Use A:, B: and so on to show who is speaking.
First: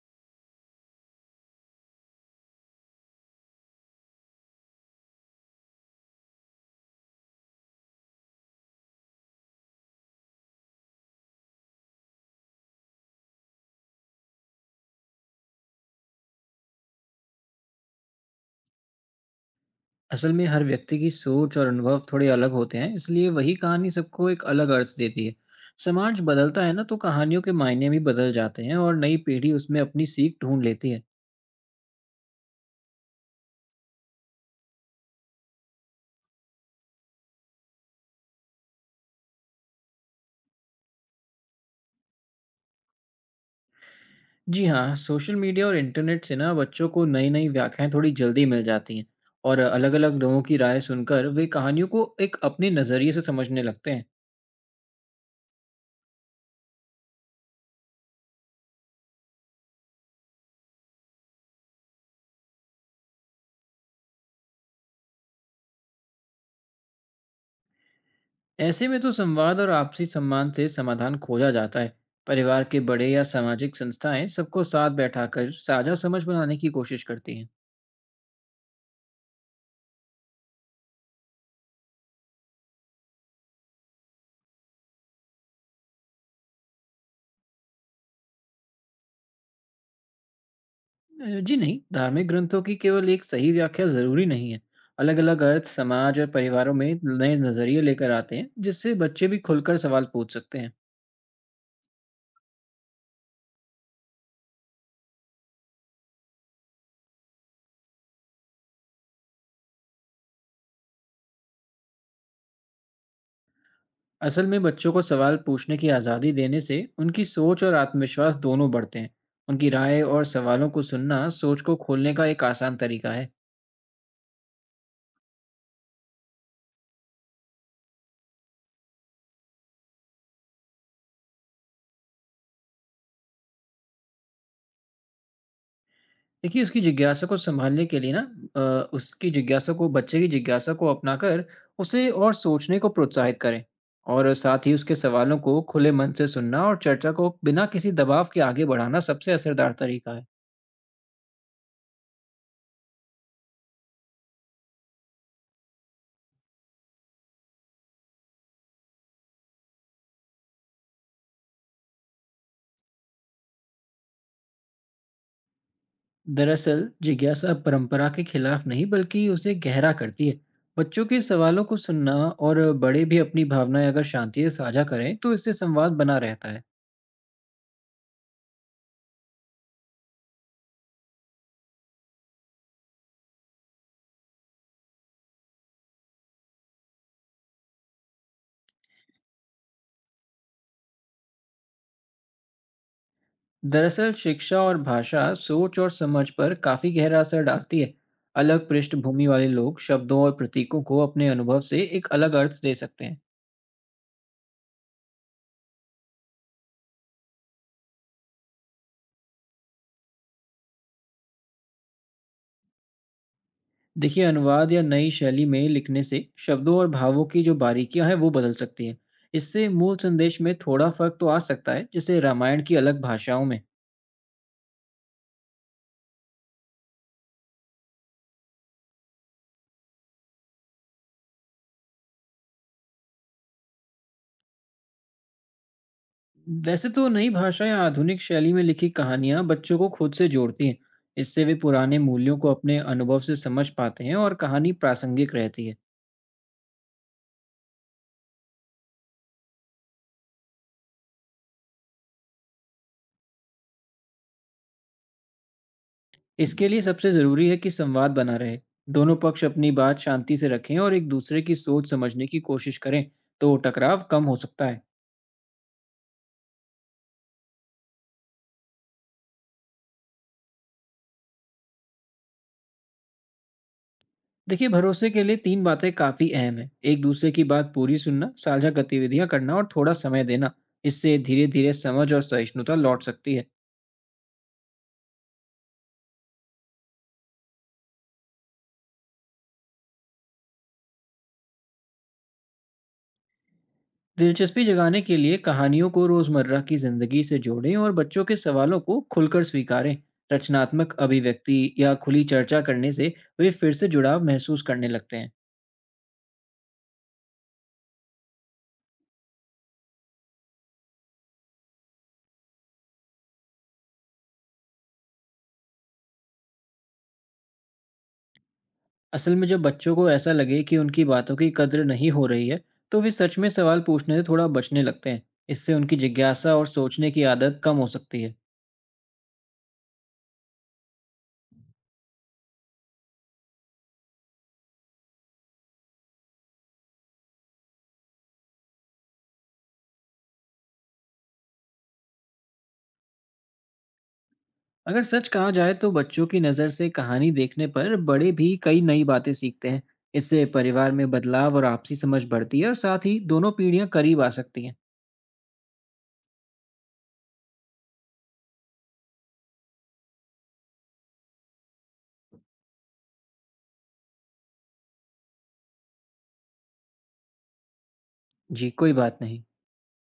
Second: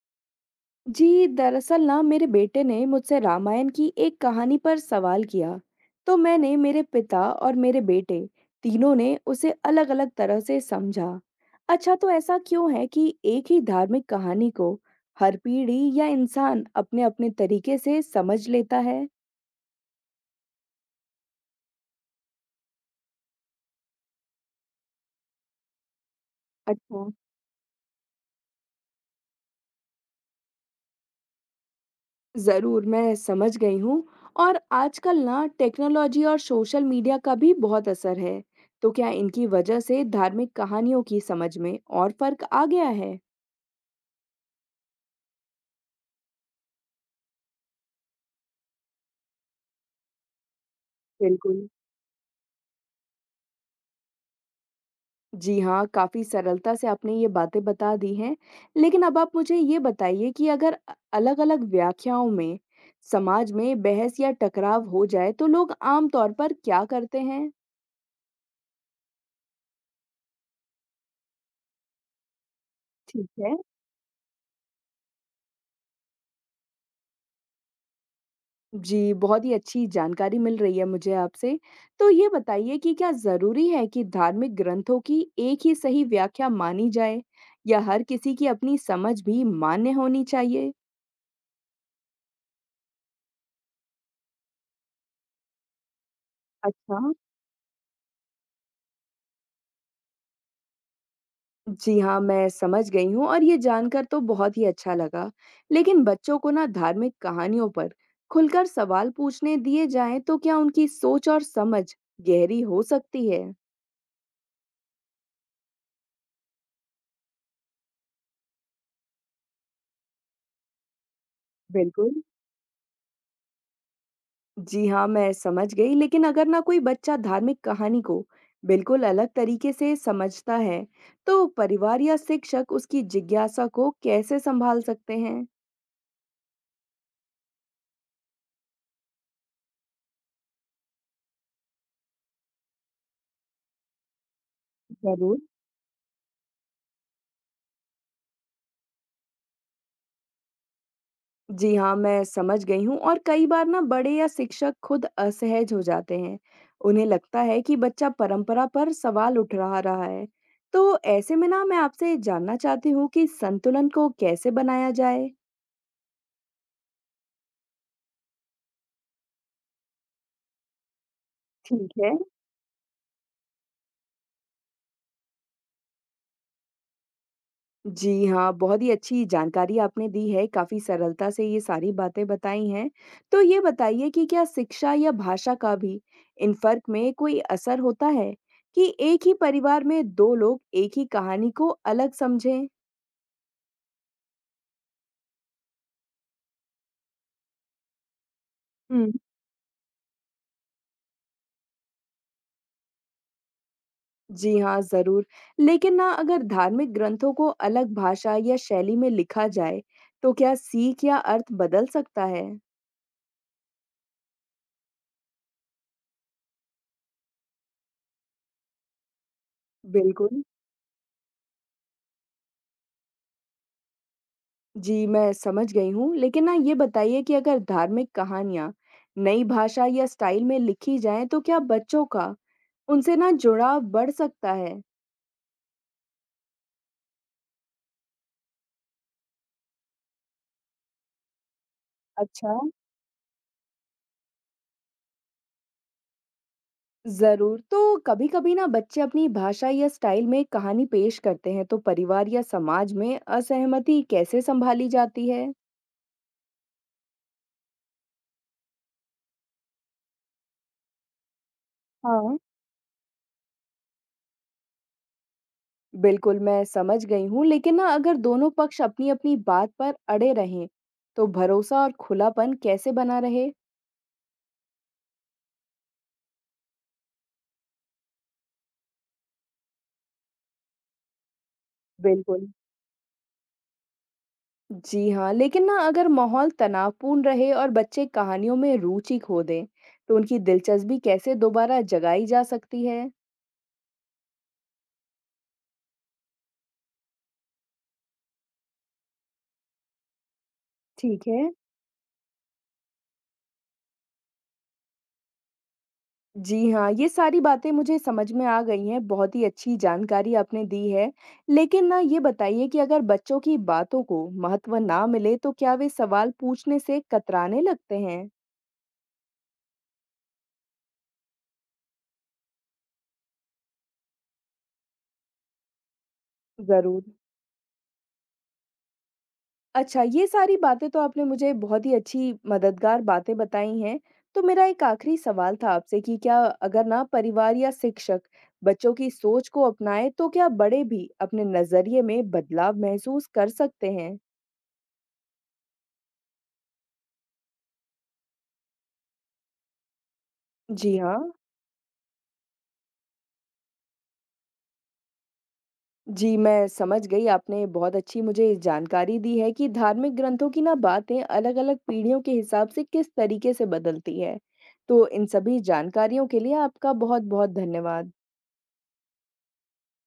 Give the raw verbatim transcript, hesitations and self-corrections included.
A: जी दरअसल ना मेरे बेटे ने मुझसे रामायण की एक कहानी पर सवाल किया। तो मैंने मेरे पिता और मेरे बेटे तीनों ने उसे अलग-अलग तरह से समझा। अच्छा, तो ऐसा क्यों है कि एक ही धार्मिक कहानी को हर पीढ़ी या इंसान अपने-अपने तरीके से समझ लेता है?
B: असल में हर व्यक्ति की सोच और अनुभव थोड़े अलग होते हैं, इसलिए वही कहानी सबको एक अलग अर्थ देती है। समाज बदलता है ना, तो
A: अच्छा,
B: कहानियों के मायने भी बदल जाते हैं और नई पीढ़ी उसमें अपनी सीख ढूंढ लेती है।
A: ज़रूर मैं समझ गई हूँ। और आजकल ना टेक्नोलॉजी और सोशल मीडिया का भी बहुत असर है, तो क्या इनकी वजह से धार्मिक कहानियों की समझ में और फर्क आ गया है?
B: जी हाँ, सोशल मीडिया और इंटरनेट से ना बच्चों को नई नई व्याख्याएं थोड़ी जल्दी मिल जाती हैं, और अलग अलग लोगों की राय सुनकर वे
A: बिल्कुल।
B: कहानियों को एक अपने नजरिए से समझने लगते हैं।
A: जी हाँ, काफी सरलता से आपने ये बातें बता दी हैं। लेकिन अब आप मुझे ये बताइए कि अगर अलग-अलग व्याख्याओं में समाज में बहस या टकराव हो जाए तो लोग आम तौर पर क्या करते हैं?
B: ऐसे में तो संवाद और आपसी सम्मान से समाधान खोजा जाता है। परिवार के बड़े या
A: ठीक है।
B: सामाजिक संस्थाएं सबको साथ बैठाकर साझा समझ बनाने की कोशिश करती हैं।
A: जी, बहुत ही अच्छी जानकारी मिल रही है मुझे आपसे। तो ये बताइए कि क्या ज़रूरी है कि धार्मिक ग्रंथों की एक ही सही व्याख्या मानी जाए या हर किसी की अपनी समझ भी मान्य होनी चाहिए?
B: जी नहीं, धार्मिक ग्रंथों की केवल एक सही व्याख्या जरूरी नहीं है। अलग अलग अर्थ समाज और परिवारों में
A: अच्छा।
B: नए नजरिए लेकर आते हैं, जिससे बच्चे भी खुलकर सवाल पूछ सकते हैं।
A: जी हाँ, मैं समझ गई हूँ और ये जानकर तो बहुत ही अच्छा लगा। लेकिन बच्चों को ना धार्मिक कहानियों पर खुलकर सवाल पूछने दिए जाएँ तो क्या उनकी सोच और समझ गहरी हो सकती है?
B: असल में बच्चों को सवाल पूछने की आज़ादी देने से उनकी सोच और आत्मविश्वास दोनों बढ़ते हैं। उनकी राय और सवालों को सुनना सोच को खोलने
A: बिल्कुल।
B: का एक आसान तरीका है।
A: जी हाँ, मैं समझ गई, लेकिन अगर ना कोई बच्चा धार्मिक कहानी को बिल्कुल अलग तरीके से समझता है, तो परिवार या शिक्षक उसकी जिज्ञासा को कैसे संभाल सकते हैं?
B: देखिए, उसकी जिज्ञासा को सँभालने के लिए ना अ, उसकी जिज्ञासा को बच्चे की जिज्ञासा को अपनाकर उसे और सोचने को प्रोत्साहित करें। और साथ ही उसके
A: जरूर।
B: सवालों को खुले मन से सुनना और चर्चा को बिना किसी दबाव के आगे बढ़ाना सबसे असरदार तरीका है।
A: जी हाँ, मैं समझ गई हूँ और कई बार ना बड़े या शिक्षक खुद असहज हो जाते हैं। उन्हें लगता है कि बच्चा परंपरा पर सवाल उठ रहा रहा है। तो ऐसे में ना मैं आपसे जानना चाहती हूँ कि संतुलन को कैसे बनाया जाए?
B: दरअसल, जिज्ञासा परंपरा के खिलाफ नहीं बल्कि उसे गहरा करती है। बच्चों के सवालों को
A: ठीक है।
B: सुनना और बड़े भी अपनी भावनाएं अगर शांति से साझा करें, तो इससे संवाद बना रहता है।
A: जी हाँ, बहुत ही अच्छी जानकारी आपने दी है, काफ़ी सरलता से ये सारी बातें बताई हैं। तो ये बताइए कि क्या शिक्षा या भाषा का भी इन फ़र्क में कोई असर होता है कि एक ही परिवार में दो लोग एक ही कहानी को अलग समझें?
B: दरअसल शिक्षा और भाषा सोच और समझ पर काफी गहरा असर डालती है। अलग
A: हुँ।
B: पृष्ठभूमि वाले लोग शब्दों और प्रतीकों को अपने अनुभव से एक अलग अर्थ दे सकते हैं।
A: जी हाँ, ज़रूर। लेकिन ना अगर धार्मिक ग्रंथों को अलग भाषा या शैली में लिखा जाए, तो क्या सीख या अर्थ बदल सकता है?
B: देखिए, अनुवाद या नई शैली में लिखने से शब्दों और भावों की जो बारीकियां हैं वो बदल सकती हैं। इससे मूल
A: बिल्कुल।
B: संदेश में थोड़ा फर्क तो आ सकता है, जैसे रामायण की अलग भाषाओं में।
A: जी, मैं समझ गई हूँ, लेकिन ना ये बताइए कि अगर धार्मिक कहानियाँ नई भाषा या स्टाइल में लिखी जाएँ, तो क्या बच्चों का उनसे ना जुड़ाव बढ़ सकता है?
B: वैसे तो नई भाषा या आधुनिक शैली में लिखी कहानियां बच्चों को खुद से जोड़ती हैं। इससे वे पुराने मूल्यों
A: अच्छा,
B: को अपने अनुभव से समझ पाते हैं और कहानी प्रासंगिक रहती है।
A: ज़रूर। तो कभी-कभी ना बच्चे अपनी भाषा या स्टाइल में कहानी पेश करते हैं, तो परिवार या समाज में असहमति कैसे संभाली जाती है?
B: इसके लिए सबसे ज़रूरी है कि संवाद बना रहे। दोनों पक्ष अपनी बात शांति से रखें और एक दूसरे की सोच समझने
A: हाँ।
B: की कोशिश करें, तो टकराव कम हो सकता है।
A: बिल्कुल, मैं समझ गई हूँ, लेकिन ना अगर दोनों पक्ष अपनी-अपनी बात पर अड़े रहें, तो भरोसा और खुलापन कैसे बना रहे?
B: देखिए, भरोसे के लिए तीन बातें काफ़ी अहम है। एक दूसरे की बात पूरी सुनना, साझा गतिविधियां करना और थोड़ा समय देना। इससे धीरे धीरे समझ और
A: बिल्कुल।
B: सहिष्णुता लौट सकती है।
A: जी हाँ, लेकिन ना अगर माहौल तनावपूर्ण रहे और बच्चे कहानियों में रुचि खो दें, तो उनकी दिलचस्पी कैसे दोबारा जगाई जा सकती है?
B: दिलचस्पी जगाने के लिए कहानियों को रोज़मर्रा की ज़िंदगी से जोड़ें और बच्चों के सवालों को खुलकर स्वीकारें। रचनात्मक
A: ठीक है।
B: अभिव्यक्ति या खुली चर्चा करने से वे फिर से जुड़ाव महसूस करने लगते हैं।
A: जी हाँ, ये सारी बातें मुझे समझ में आ गई हैं, बहुत ही अच्छी जानकारी आपने दी है। लेकिन ना ये बताइए कि अगर बच्चों की बातों को महत्व ना मिले, तो क्या वे सवाल पूछने से कतराने लगते हैं?
B: असल में जब बच्चों को ऐसा लगे कि उनकी बातों की कद्र नहीं हो रही है, तो वे सच में सवाल पूछने से थोड़ा बचने लगते हैं। इससे उनकी जिज्ञासा और
A: जरूर।
B: सोचने की आदत कम हो सकती है।
A: अच्छा, ये सारी बातें तो आपने मुझे बहुत ही अच्छी मददगार बातें बताई हैं। तो मेरा एक आखिरी सवाल था आपसे कि क्या अगर ना परिवार या शिक्षक बच्चों की सोच को अपनाएँ, तो क्या बड़े भी अपने नज़रिए में बदलाव महसूस कर सकते हैं?
B: अगर सच कहा जाए तो बच्चों की नज़र से कहानी देखने पर बड़े भी कई नई बातें सीखते हैं। इससे परिवार
A: जी
B: में
A: हाँ।
B: बदलाव और आपसी समझ बढ़ती है और साथ ही दोनों पीढ़ियां करीब आ सकती हैं।
A: जी, मैं समझ गई। आपने बहुत अच्छी मुझे जानकारी दी है कि धार्मिक ग्रंथों की ना बातें अलग-अलग पीढ़ियों के हिसाब से किस तरीके से बदलती है। तो इन सभी जानकारियों के लिए आपका बहुत-बहुत धन्यवाद।
B: जी कोई बात नहीं।